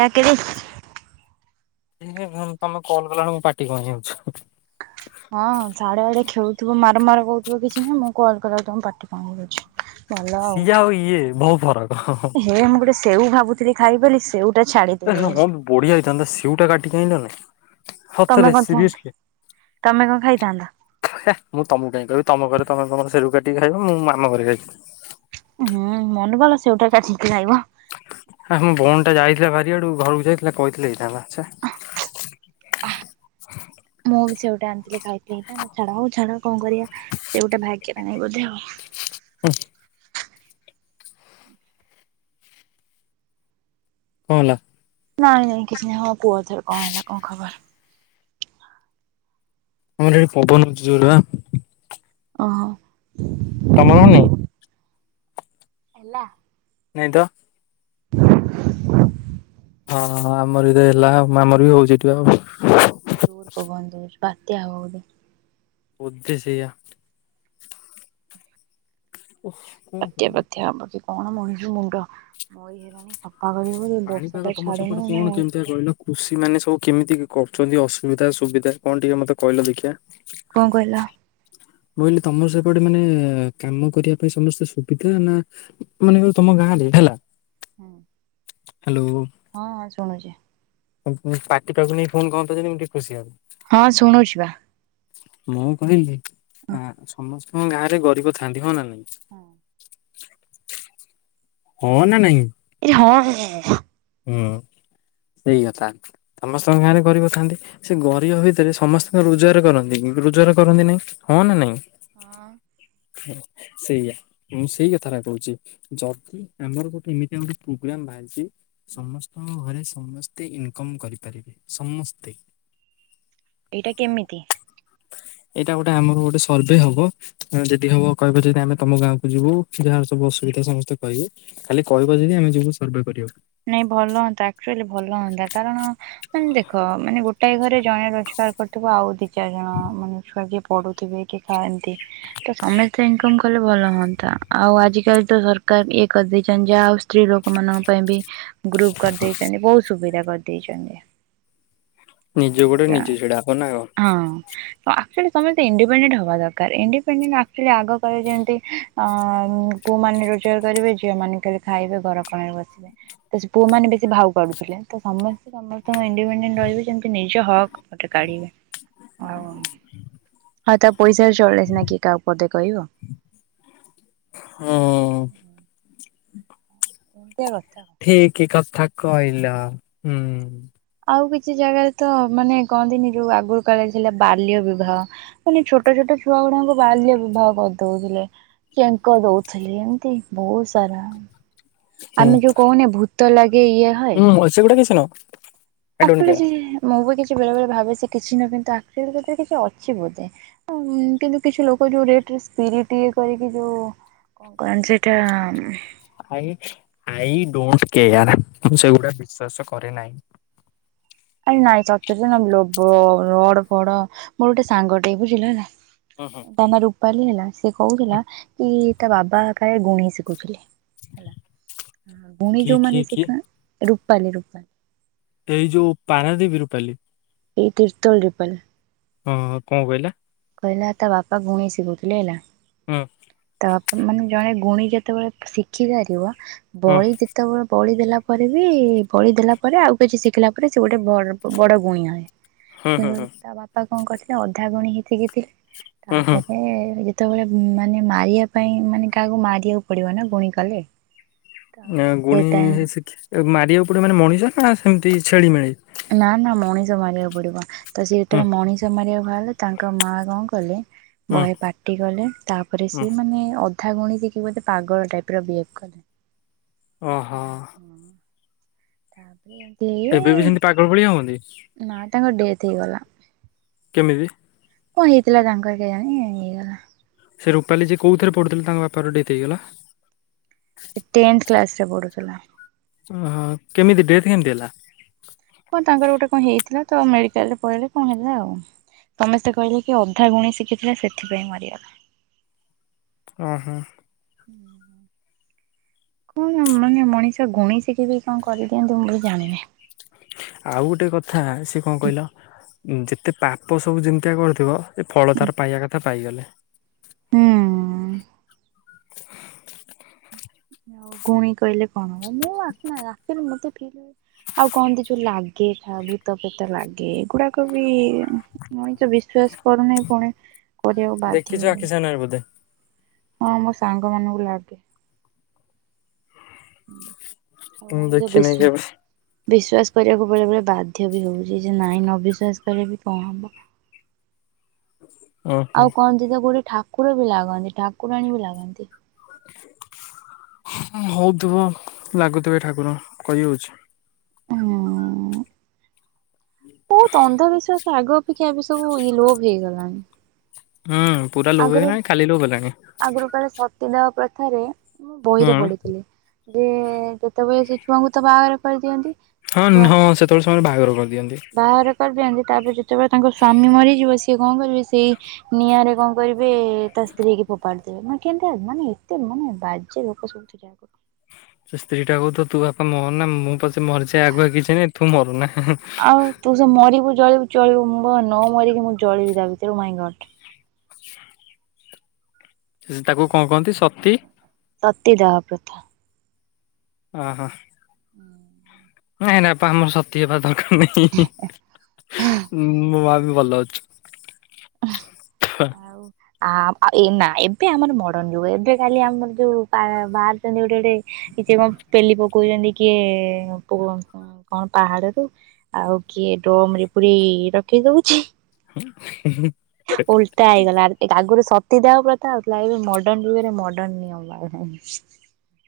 [unintelligible] ତମେ କଲ କଲାଣି ମୁଁ ପାଟି କଣ ହେଇ ଯାଉଛି। ହଁ ସାଡେ ବଡେ ଖେଳ ତୁମେ ମାର ମାର କହୁଥିବ କିଛି ନାହିଁ ମୁଁ କଲ୍ କଲାକୁ ତମ ପାଟି କଣ ହେଇଯାଉଛି। ଭଲ ଆଉ ସିଏ ଇଏ ବହୁ ଫରକ ଏହେ ମୁଁ ଗୋଟେ ସେଉ ଭାବୁଥିଲି ଖାଇବି ବୋଲି ସେଉ ହଁ ବଢିଆ ହେଇଥାନ୍ତା ସିଉ କାଟିକି ଆଇଁଲନି। ତମେ ସତରେ କଥା ସିରିୟସଲି ତମେ କଣ ଖାଇଥାନ୍ତ? ମୁଁ ତମକୁ କାହିଁ କହିବି ତମ ଘରେ ତମେ ତମ ଘରେ ସେଉ କାଟିକି ଖାଇବ ମୁଁ ଆମ ଘରେ ଖାଇିବି। ଉଁ ହୁଁ ମନେ ଭଲ ପଡିଲା ସେଉଟା କାଟିକି ଖାଇବ। ପା ବାରିଆଡୁ ଘରକୁ ଯାଇଥିଲେ କହିଥିଲେ ଛେ। ମୁଁ ବି ସେଉଟା ଆଣିଥିଲି ଖାଇଥିଲେ ହେଇଥାନ୍ତା ଛାଡ ହଉ ଛାଡ କଣ କରିବା ସେ ଗୋଟେ ଭାଗ୍ୟରେ ନାହିଁ ବୋଧେ ଆଉ। ହୁଁ। କଣ ହେଲା? ନାଇଁ ନାଇଁ କିଛି ନାହିଁ ହଁ କୁହ ଏଥର କଣ ହେଲା କଣ ଖବର ଆମର ଏଠି ପବନ ହଉଛି ଜୋର ରେ। ଓ। ତମର ନାହିଁ? ହେଲା। ନାଇଁ ତ। [inaudible] ହଁ ଆମର ତ ହେଲା ଆମର ବି ହଉଛି। ଏଠି ବା ଜୋର ପବନ ଦଉଚି ବାତ୍ୟା ହବ ବୋଧେ। ବୋଧେ ସେୟା। ଓଫ କଣ ବାତ୍ୟା କରିବୁ? ଫାତ୍ୟା ହବ କି କଣ ମଣିଷ ମୁଣ୍ଡ ମରି [unintelligible] ପାଣିପାଗ ତମର ସପଟେ କଣ ମଣିଷ କେମିତିଆ କହିଲ କୃଷି ମାନେ ସବୁ କେମିତି କରୁଛନ୍ତି ଅସୁବିଧା ସୁବିଧା କଣ ଟିକେ ମତେ କହିଲ ଦେଖିବା। କଣ କହିଲ ବୋଇଲେ ତମର ସେପଟେ ମାନେ କାମ କରିବା ପାଇଁ ସମସ୍ତେ ସୁବିଧା ନା ମାନେ ତମ ଗାଁରେ ହେଲା। ହଁ। ହ୍ୟାଲୋ। ହଁ ଶୁଣୁଛି। ପାଟି ପାଖକୁ ନେଇ ଫୋନ କହନ୍ତା ଯଦି ମୁଁ ଟିକେ ଖୁସି ହନ୍ତି। ହଁ ଶୁଣୁଛି ବା। ମୁଁ କହିଲି ଆ ସମସ୍ତେ ହଁ ଗାଁରେ ଗରିବ ଥାନ୍ତି ହଁ ନା ନାଇଁ? ହଁ ନା ନାଇଁ? ଏରେ ହଁ। ହୁଁ। ସେଇ କଥା ସମସ୍ତଙ୍କ ଗାଁରେ ଗରିବ ଥାନ୍ତି। ସେ ଗରିବ ଭିତରେ ସମସ୍ତେ କଁ ରୋଜଗାର କରନ୍ତି କି? ରୋଜଗାର କରନ୍ତି ନାଇଁ। ହଁ ନା ନାଇଁ? ଏଇଟା ସେଇଆ ମୁଁ ସେଇ କଥାଟା କହୁଛି ଯଦି ଆମର ଗୋଟେ ଏମିତି ଗୋଟେ ପ୍ରୋଗ୍ରାମ ବାହାରିଛି। ସମସ୍ତଙ୍କ ଘରେ ସମସ୍ତେ ଇନକମ୍ କରିପାରିବେ ସମସ୍ତେ। ଏଇଟା କେମିତି? ଏଇଟା ଗୋଟେ ଆମର ଗୋଟେ ସର୍ଭେ ହବ ଯଦି ହବ କହିବ ଯଦି ଆମେ ତମ ଗାଁକୁ ଯିବୁ ଯାହା ସବୁ ଅସୁବିଧା ସମସ୍ତେ କହିବେ ଖାଲି କହିବ ଯଦି ଆମେ ଯିବୁ ସର୍ଭେ କରିବାକୁ। ନାଇଁ ଭଲ ହୁଅନ୍ତା ଆକଚୁଆଲି ଭଲ ହନ୍ତା କାରଣ ମାନେ ଦେଖ ମାନେ ଗୋଟେ ଗୋଟାଏ ଘରେ ଜଣେ ରୋଜଗାର କରୁଥିବ ଆଉ ଦି ଦି ଚାରି ଜଣ ମାନେ ଛୁଆ କିଏ ପଢୁଥିବେ କି ଖାଆନ୍ତି ତ ସମସ୍ତେ ଇନକମ କଲେ ଭଲ ହୁଅନ୍ତା, ଆଉ ଆଜିକାଲି ତ ସରକାର ଇଏ କରିଦେଇଛନ୍ତି ଯାହାହେଉ ସ୍ତ୍ରୀ ଲୋକମାନଙ୍କ ପାଇଁ ବି। ଗ୍ରୁପ କରିଦେଇଛନ୍ତି, ବହୁତ ସୁବିଧା କରିଦେଇଛନ୍ତି। ନିଜ ହଁ। ଗୋଡରେ ନିଜେ ଛିଡା ହବ ନା କଣ? ଆକ୍ ଚୁଆଲି ସମସ୍ତେ ଇଣ୍ଡିପେଣ୍ଡେଣ୍ଟ ହବା ଦରକାର ଇଣ୍ଡିପେଣ୍ଡେଣ୍ଟ ଆକଚୁଆଲି ଆଗ କାଳରେ ଯେମିତି ପୁଅମାନେ ରୋଜଗାର କରିବେ ଝିଅମାନେ ଖାଲି ଖାଇବେ ଘରକଣରେ ବସିବେ। ତ ସେ ପୁଅମାନେ ବେଶୀ ଭାଉ କାଡୁଥିଲେ ତ ସମସ୍ତେ ସମସ୍ତଙ୍କ ଇଣ୍ଡିପେଣ୍ଡେଣ୍ଟ ରହିବେ ଯେମିତି ନିଜ ହକ୍ ଗୋଟେ କାଢିବେ। ଓ ହଉ ତା ପଇସାରେ ଚଳିଲ ସିନା କି କାହାକୁ ପଦେ କହିବ। ହଁ। ଏମିତିଆ କଥା। ଠିକ କଥା କହିଲ ହୁଁ। ଆଉ କିଛି ଜାଗାରେ ତ ମାନେ କହନ୍ତିନି ଯୋଉ ଆଗରୁ କାଳରେ ଥିଲା ବାଲ୍ୟବିବାହ ମାନେ ଛୋଟ ଛୋଟ ଛୁଆ ଗୁଡାଙ୍କୁ ବାଲ୍ୟବିବାହ କରିଦଉଥିଲେ। ଚେଙ୍କ ଦଉଥିଲି ଏମତି ବହୁତ ସାରା ଆମେ ଯୋଉ କହୁନି ଭୂତ ଲାଗି ହୁଁ ସେଗୁଡା କିଛି ନୁହଁ। I don't care. [unintelligible] ମୁଁ ବି କିଛି ବେଳେ ବେଳେ ଭାବେ ସେ କିଛି ନ କିନ୍ତୁ ଆ କିଛି ଅଛି ବୋଧେ କିନ୍ତୁ କିଛି ଲୋକ ଯୋଉ ରେ ଯେ ସ୍ପିରିଟ୍ ଇଏ କରିକି ଯେଉଁ କଣ କରନ୍ତି ସେଇଟା ଆଇ ଡୋଣ୍ଟ କେୟାର, ମୁଁ ସେଗୁଡା ବିଶ୍ଵାସ କରେ ନାହିଁ। ଆରେ ନାଇଁ ଚତୁୁରରେ ନା ଲୋଭ ରଡ ଫଡ ମୋର ଗୋଟେ ସାଙ୍ଗଟେ ବୁଝିଲ ହେଲା। ହୁଁ ହୁଁ। ତା ନା ରୂପାଲି ହେଲା। ସେ କହୁଥିଲା କି ତା ବାବା କାଳେ ଗୁଣି ଶିଖୁଥିଲେ। ହେଲା ଗୁଣି କିଏ କିଏ ଯଉମାନେ କିଏ ଶିଖ ରୂପାଲି ରୂପାଲୀ। ଏଇ ଯୋଉ ପାରାଦ୍ୱୀପ ରୂପାଲି? ଏଇ ତିର୍ତ୍ତୋଲ ରୁପାଲୀ। ହଁ କଣ କହିଲା? କହିଲା ତା ବାପା ଗୁଣି ଶିଖଉଥିଲେ ହେଲା। ହୁଁ ତା ବାପା ମାନେ ଜଣେ ଗୁଣି ଯେତେବେଳେ ଶିଖିପାରିବ, ହୁଁ ବଳି ଯେତେବେଳେ ବଳି ଦେଲା ପରେ ବି ବଳିଦେଲା ପରେ ଆଉ କିଛି ଶିଖିଲା ପରେ ସେ ଗୋଟେ ବଡ ଗୁଣିଆ ହୁଏ। ହୁଁ ହୁଁ କିନ୍ତୁ ହୁଁ ତା ବାପା କଣ କରିଥିଲେ ଅଧା ଗୁଣି ହେତିକି ଥିଲେ, ହୁଁ ହୁଁ। ତାପରେ [unintelligible] ବେଳେ ମାନେ ମାରିବା ପାଇଁ ମାନେ କାହାକୁ ମାରିବାକୁ ପଡିବ ନା ଗୁଣି କଲେ ତ ସେ ଗୁଣି ଟାଇମ ଶିଖି ମାରିବାକୁ ପଡିବ ମାନେ -ମଣିଷ ନା ସେମତି ଛେଳି ମେଳି ନା ନା ମଣିଷ ମାରିବାକୁ ପଡିବ ତ ସେ ହୁଁ ଯେତବେଳେ ମଣିଷ ମାରିବାକୁ ହେଲେ ତାଙ୍କ ମା କଣ କଲେ ହୁଁ ବହେ ପାଟି କଲେ ତାପରେ ହୁଁ ସିଏ ମାନେ କଥା [unintelligible] କି ବୋଧେ ପାଗଳ ଟାଇପ ର ବିହେଭ କରେ [unintelligible] ଓହୋ ଏମିତି ଏବେ ବି ଇ ସେମିତି ପାଗଳ ଭଳିଆ ହୁଅନ୍ତି ନା ତାଙ୍କ ଡେଥେ ହେଇଗଲା। କେମିତି? କଣ ହେଇଥିଲା ତାଙ୍କର କେଜାଣି? ହେଇଗଲା। ସେ ରୂପାଲି ଯେ କୋଉ ଥିରେ ପଢୁଥିଲେ ତାଙ୍କ ବାପାର ଡେଥ୍ ହେଇଗଲା। ସେ ଟେନ୍ଥ କ୍ଲାସରେ ପଢୁଥିଲା। ଓହୋ, କେମିତି ଡେଟ କେମତି ହେଲା? କଣ ତାଙ୍କର ଗୋଟେ କଣ ହେଇଥିଲା ତ, ମେଡିକାଲ ରେ ପଳେଇଲେ କଣ ହେଲା ଆଉ ସମସ୍ତେ କହିଲେ କି ଅଧା ଗୁଣି ଶିଖିଥିଲେ ସେଥିପାଇଁ ମରିଗଲା। ହଁ ହଁ କଣ ମାନେ ମଣିଷ ଗୁଣିଶିଖିକି ବି କଣ କରିଦିଅନ୍ତି ମୁଁ ବୋଲି ଜାଣିନି। ଆଉ ଗୋଟେ କଥା ସେ କଣ କହିଲ -ଯେତେ ପାପ ସବୁ ଯେମିତିକା କରିଥିବ? ଏଇ ଫଳତାର ପାଇବା କଥା ପାଇଗଲେ। ହୁଁ ଉଁ ଆଉ ଗୁଣୀ କହିଲେ କଣ ହବ? ମୁଁ ଆସନା ଆସିଲି ମତେ ଫିଲ୍ ହ ଆଉ କହନ୍ତି ଯୋଉ ଲାଗେ ଭୂତ ପେତ ଲାଗେ ଏଗୁଡାକ ବି ମଣିଷ ବିଶ୍ଵାସ କରୁନାହିଁ ପୁଣି କରିବାକୁ ବାଧ୍ୟ ଦେଖିଛ ହୁଏ, ଆଖି ସାମ୍ନାରେ ବୋଧେ ହଁ ମୋ ସାଙ୍ଗ ମାନଙ୍କୁ ଲାଗେ। ମୁଁ [unintelligible] ଦେଖିନି କେବେ ବିଶ୍ଵାସ କରିବାକୁ ବେଳେ ବେଳେ ବାଧ୍ୟ ବି ହଉଛି ଯେ ନାଇଁ ଅବିଶ୍ଵାସ କଲେ ବି କଣ ହବ? [inaudible] ଓହୋ ଆଉ କହନ୍ତି ତ କୋଉଠି ଠାକୁର ବି ଲାଗନ୍ତି, ଠାକୁରାଣୀ ବି ଲାଗନ୍ତି। [unintelligible] ହଉଥିବ ଲାଗୁଥିବେ ଠାକୁର କହି ହଉଛି। ହୁଁ ବହୁତ ଅନ୍ଧବିଶ୍ଵାସ ଆଗ ଅପେକ୍ଷା ଏବେ ସବୁ ଇ ଲୋପ୍ ହେଇଗଲାଣି। ହୁଁ ପୁରା ଲୋଭ ଆଗରୁ ହେଲାଣି, ଖାଲି ଲୋଭ ହେଲାଣି। ପୁରୁଣା ପ୍ରଥାରେ ମୁ ବହିରେ ହୁଁ। ପଢିଥିଲି। ଯେ ଯେତେବେଳେ ସେ ଛୁଆଙ୍କୁ ତ ବାହାଘର କରିଦିଅନ୍ତି। କି ହଁ ଛୁଆ, ହଁ ସେତେବେଳେ ସେମାନେ ବାହାଘର କରିଦିଅନ୍ତି। ବାହାରେ [unintelligible] ତାପରେ ଯେତେବେଳେ ତାଙ୍କ ସ୍ଵାମୀ ମରିଯିବ ସିଏ କଣ କରିବେ ସେଇ ନିଆଁରେ କଣ? [unintelligible] ତା ସ୍ତ୍ରୀ କି ପକାନ୍ତି। [unintelligible] ଏତେ ମାନ ବାଜ୍ୟେ ଲୋକେ ସବୁଥିଲେ ଆଗରୁ ସେ ସ୍ତ୍ରୀ ଟା କହୁଥିବ -ତୁ ବାପା ମରନା, ମୁଁ ପଛେ ମରିଯାଏ ଆଗୁଆ କିଛି ନାଇଁ, ତୁ ମରନା। ଆଉ ତୁ ଯୋଉ ମରିବୁ। ଚଳିବ ନ ମରିକି ମୁଁ ଜଳିବି ତା ଭିତରେ ମାଇଁ ଗଟ ସେ ତାକୁ କଣ କହନ୍ତି ସତୀ ସତୀଦାହ ପ୍ରଥା। ହ ହୋ ନାଇଁ ନାଇଁ ଥାଉ ମୁଁ ସତି ହେବା ଦରକାର ନାହିଁ, ମୋ ଭଲ ଅଛୁ। ଆଉ ଆ ଏ ନା ଏବେ ଆମର ମଡର୍ଣ ଯୁଗ ଏବେ କାଲି ଆମର ଯୋଉ ବାରୁଛନ୍ତି ଗୋଟେ ଗୋଟେ କିଛି କଣ ପେଲି ପକଉଚନ୍ତି କିଏ କୁଅ କଣ ପାହାଡରୁ, ଆଉ କିଏ [unintelligible] ରଖି ଦଉଛି। ହେ-ହେ। ଓଲଟା ହେଇଗଲା ଆ-ଆଗରୁ ସବ ସତୀ ଦାହ ପ୍ରଥା ହଉଥିଲା। ଏ ଯୋଉ ମଡର୍ନ ଯୁଗରେ ମଡର୍ନ ନିୟମ ବାହାରିଲାଇଁ।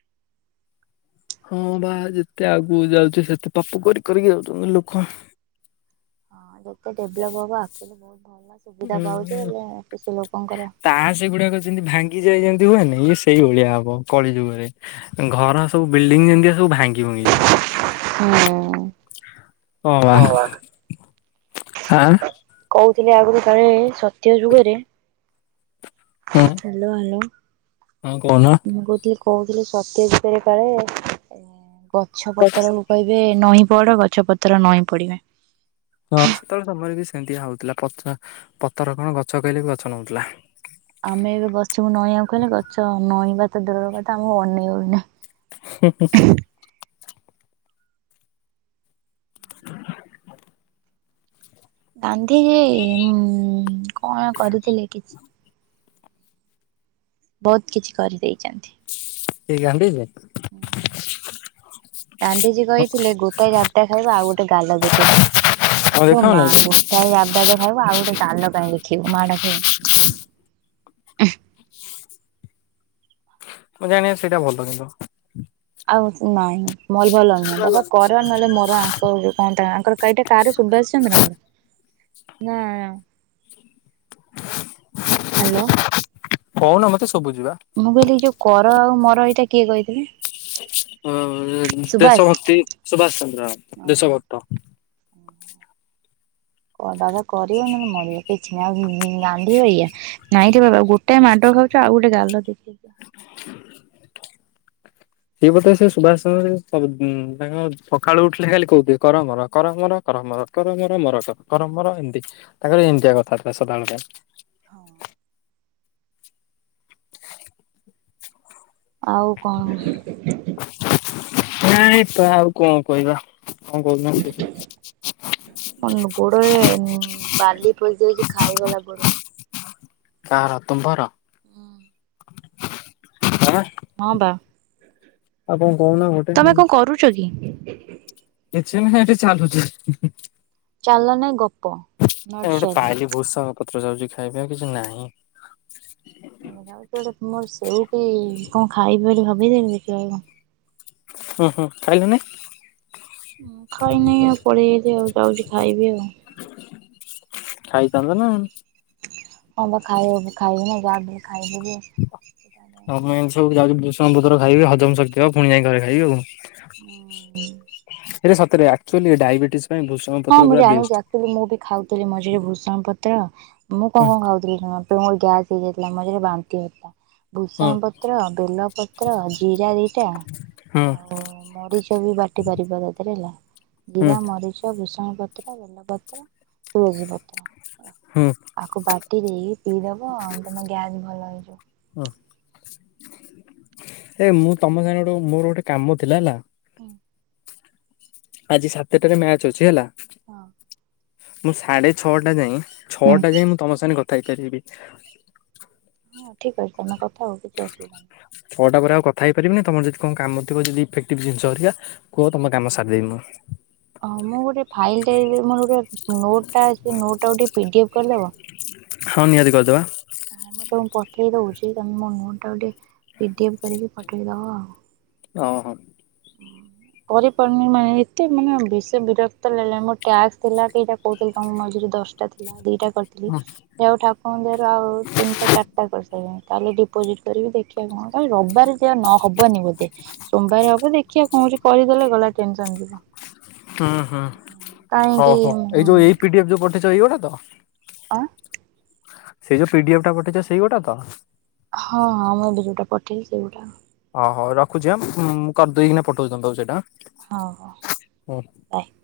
[inaudible] ହଁ ବା, ଯେତେ ଆଗକୁ ଯାଉଛି, ସେତେ ପାପ କରି କରିକି ଯାଉଛନ୍ତି ଲୋକ। ହଁ ଯେତେ ଡେଭଲପ ହବ ଆକ୍ଚୁଆଲି ବହୁତ ଭଲ ଉଁ ସୁବିଧା ପାଉଛେ ହୋ। ହେଲେ କିଛି ଲୋକଙ୍କର ତାସ୍ ଗୁଡାକ ଯେମତି ଭାଙ୍ଗି ଯାଏ ଯେମତି ହୁଏନି ଇଏ ସେଇ ଭଳିଆ ହବ କଳି ଯୁଗରେ। ଘର ସବୁ ବିଲଡିଂ ଯେନ୍ତିଆ ସବୁ ଭାଙ୍ଗି ଭୁଙ୍ଗି ଯିବ। ଉଁ ହଁ ବା ଆଁ ଶୁଣିଥିନି ଆଗରୁ କାଳେ ସତ୍ୟଯୁଗରେ ହ୍ୟାଲୋ ହ୍ୟାଲୋ। ହଁ କହୁନ। ମୁଁ କହୁଥିଲି କହୁଥିଲି ସତ୍ୟଯୁଗରେ କାଳେ, ଏ ଗଛ ପତ୍ରକୁ କହିବେ ନଇଁ ପଡ, ଗଛ ପତ୍ର ନଇଁ ପଡିବେ। ହଁ ସେତେବେଳେ ସମୟରେ ବି ସେମତିଆ ହଉଥିଲା। ପତ୍ର ପତର କଣ, ଗଛ କହିଲେ ବି ଗଛ ନଉଁଥିଲା। ଆମେ ଏବେ ଗଛକୁ ନଇଁଆକୁ କହିଲେ, ଗଛ ନଇଁବା ତ ଦୂରର କଥା ଆମକୁ ଅନେଇବ ବି ନାହିଁ। [inaudible] ରାନ୍ଧିଚି, ମୁଁ କଣ କରିଥିଲି କିଛି ବହୁତ କିଛି କରି ଦେଇଚନ୍ତି। ସେଇ କାନ୍ଦିଚି ହୁଁ ଗାନ୍ଧିଜୀ କହିଥିଲେ, ଗୋଟାଇ ଜାବଡ଼ା ଖାଇବ ଆଉ ଗୋଟେ ଗାଲ ଦେଖେଇ ତମେ ଏ ମା ଦେଖାଅନି ଗୋଟାଏ ଜାବଡା ତ ଖାଇବ, ଆଉ ଗୋଟେ ଗାଲ କାଇଁ ଦେଖେଇ ଖିବୁ ମା ଡାକେ ହୁଁ। ମୁଁ ଜାଣିଆରେ ସେଇଟା ଭଲ କିନ୍ତୁ। ଆଉ ସେ ନାହିଁ। ମଲ୍ଭାଲଙ୍କର ତମେ କର ନହେଲେ ମର ଆଙ୍କ ଯୋଉ କଣ ତାଙ୍କର କେଇଟା କାରେ ସୁଭାଷ ଚନ୍ଦ୍ରଙ୍କର ନାଁ ଆ ହ୍ୟାଲୋ। କଅଣ ମତେ ଶୁ ମୁଁ କହିଲି ଏ ଯୋଉ କର ଆଉ ମର ଏଇଟା କିଏ କହିଥିଲେ? ଅ ସୁବାସ ଦେଶଭକ୍ତି ସୁଭାଷ ଚନ୍ଦ୍ର ଦେଶଭକ୍ତ। ବାବା କରିଆ ନହେଲେ ମରିଆ କିଛି ନାହିଁ ଆଉ ଗାନ୍ଧି ବାଗିଆ ନାଇଁ ରେ ବାବା ଗୋଟେ ଗୋଟାଏ ମାଡ଼ ଖାଉଛୁ ଆଉ ଗୋଟେ ଗାଲ ଦେଖେଇ ଏଇ କଥା ସିଏ ସୁଭାଷ ଚନ୍ଦ୍ର [unintelligible] ତାଙ୍କ ସଖାଳୁ ଉଠିଲେ ଖାଲି କହୁଥିବେ। କର, ମର କର, ମର। କ କର, ମର, କର, ମର, ମର, କର, ମର, କର ଏମତି। ତାଙ୍କର ଏମତିଆ କଥାବାର୍ତ୍ତା ସଦାବେଳ ପାଇଁ। ହଁ। ଆଉ କଣ [unintelligible] ନାଇ ତ ଆଉ କଣ କହିବା, କଣ କହୁଥିଲ? ଆ ମୋ ଗୋଡରେ ବାଲି ପଶି ଯାଇଛି, ଖାଇଗଲା ଗୋଡଟା। କାହାର, ତୁମର? ଆଁ ହଁ ବା। ଆଉ କଣ କହୁନ ଗୋଟେ ତମେ କଣ କରୁଚ କି? ଝୁନୁ ସାଙ୍ଗରେ ଟିକେ ଚାଲୁଚି। ଚାଲନାଇଁ ଗପ୍- ନାଇଁ ଗୋଟେ ପାଇଲି ଭୃସଙ୍ଗ ପତ୍ର ଯାଉଛି ଖାଇବି ଆଉ କିଛି ନାହିଁ। ଯାଉଛି ଗୋଟେ ମୋର ସେଉ କି କଣ, ଖାଇବି ବୋଲି ଭାବିଥିଲି ଦେଖିବା କଣ? ହଁ ହଁ ଖାଇଲନେଇଁ। ଉଁ ଖାଇନି ଆଉ ପଳେଇ ଆଇଲି ଆଉ ଯାଉଛି ଖାଇବି ଆଉ। ଖାଇଥାନ୍ତ ନା। ହଁ ବା ଖାଇଦବୁ ଖାଇବି ନା ଯା ବି ହେଲେ ଆଉ ଖାଇଦେବି। ମୁଁ ଏମିତି ସବୁ ଯାଉଛି ଭୂଷଙ୍ଗ ପତର ଖାଇବି ହଜମ ଶକ୍ତି ହବ ପୁଣି ଯାଇ ଘରେ ଖାଇବି ଆଉ ଇରେ ସତରେ ବା। ଆକଚୁଆଲି ଏ ଡାଇବେଟିଏସ। ହଁ ମୁଁ ଜାଣିଛିି ଆକଚୁଲି ମୁଁ ବି ଖାଉଥିଲି ମଝିରେ ଭୂଷଙ୍ଗ ପତ୍ର ମୁଁ କଣ ହୁଁ କଣ ଖାଉଥିଲି ଶୁଣ ମୋର ଗ୍ୟାସ। ହେଇ ଯାଇ ଥିଲା ମଝିରେ ବାନ୍ତି ହଉଥିଲା। ହୁଁ ଭୂଷଣ ପତ୍ର ବେଲପତ୍ର ଜିରା ଦିଟା। ହୁଁ ଆଉ ମରିଚ ବି ବାଟି ପାରିବ ତା ଧିଏରେ ହେଲା ହୁଁ ଜିରା ମରିଚ। ଭୁସଙ୍ଗ ପତ୍ର ବେଲ ପତ୍ର ତୁଳସୀ ପତ୍ର ହେଲା ହୁଁ ଆକୁ ବାଟି ଦେଇ। ପିଇଦବ ତମ ଗ୍ୟାସ ଭଲ ହୁଁ। ହେଇଯିବ। ଏ ମୁଁ ତମ ସାଙ୍ଗେ ଗୋଟେ କଁ ମୋର ଗୋଟେ କାମ ଥିଲା ହେଲା। ଉଁ। ଆଜି ସାତେ ଟାରେ ମ୍ୟାଚ ଅଛି ହେଲା। ହଁ। ମୁଁ ସାଡେ ଛଅଟା ଯାଏଁ ହଁ ଛଅଟା ଯାଏଁ ମୁଁ ତମ ସାଙ୍ଗେ କଥା ହେଇପାରିବି। ହଁ ଠିକ୍ ଅଛି ତମେ କଥା ହୁଅ କିଛି ଅସୁବିଧା ନାହିଁ। ଛ ଟା ପରେ ଆଉ କଥା ହେଇ ପାରିବିନି ତମର ଯଦି କଁ କାମ ଥିବ ଯଦି ଇଫେକ୍ଟିଭ୍ ଜିନିଷ ଘରିକା କୁହ ତମ କାମ ସାରିଦବି ମୁଁ। ହଁ ମୁଁ ଗୋଟେ ଫାଇଲ ଟାଇପ ମୋର ଗୋଟେ ନୋଟ ଟା ଅଛି ସେ ନୋଟ ଟାକୁ ଟିକେ ପିଡିଏଫ କରିଦବ। ହଁ ନିହାତି କରିଦବା। ହଁ ମୁଁ ତମକୁ ପଠେ ଇଏ ଦଉଛି ତମେ ମୋ ନୋଟ ଟା କୁ ଟିକେ ପିଡିଏଫ କରିକି ପଠେଇଦବ ଆଉ। ଅ ହ। ଉଁ। କରିପାରୁନି ମା ଏତେ ମାନେ ବେଶୀ ବିରକ୍ତ ଲାଗିଲଣି ମୋର ଟ୍ୟାକ୍ସ ଥିଲା କେଇଟା କହୁଥିଲି ତମକୁ ମଝୀରେ। ଦଶଟା ଥିଲା ଦିଟା କରିଥିଲି ଯାହଉ ଠାକୁର ଦୟାରୁ ଆଉ ତିନିଟା ଚାରିଟା କରି ସାଇଲିଣୀ। କାଲି ଡିପୋଜିଟ୍ କରିବି ଦେଖିବା କଣ କାଲି ରବାରୁତିଆ ନ ହବନି ବୋଧେ ସୋମବାରେ ହବ ଦେ ଦେଖିବା କଁ ହଉଛି କରିଦଲେ ଗଲା ଟେନସନ ଯିବ। ହୁଁ ହୁଁ ହଉ କାହିଁକି ହଉ ଏଇ ଯୋଉ ଏଇ ପିଡିଏଫ ଯୋଉ ପଠେଇଛ ଏଇଗୋଟା ତ। ଆଁ। ସେଇ ଯୋଉ ପିଡିଏଫ ଟା ପଠେଇଛ ସେଇ ଗୋଟା ତ। ହଁ ହଁ ମୁଁ ଏବେ ଯୋଉଟା ପଠେଇଚି ସେଇଗୁଟାକ। ଅ ହଉ ରଖୁଛି ଆଁ ମୁଁ କରିଦେଇ କିନା ପଠଉଚି ତମ ପାଖକୁ ସେଇଟା। ହଁ ହଉ ଆଁ। ବାଏ।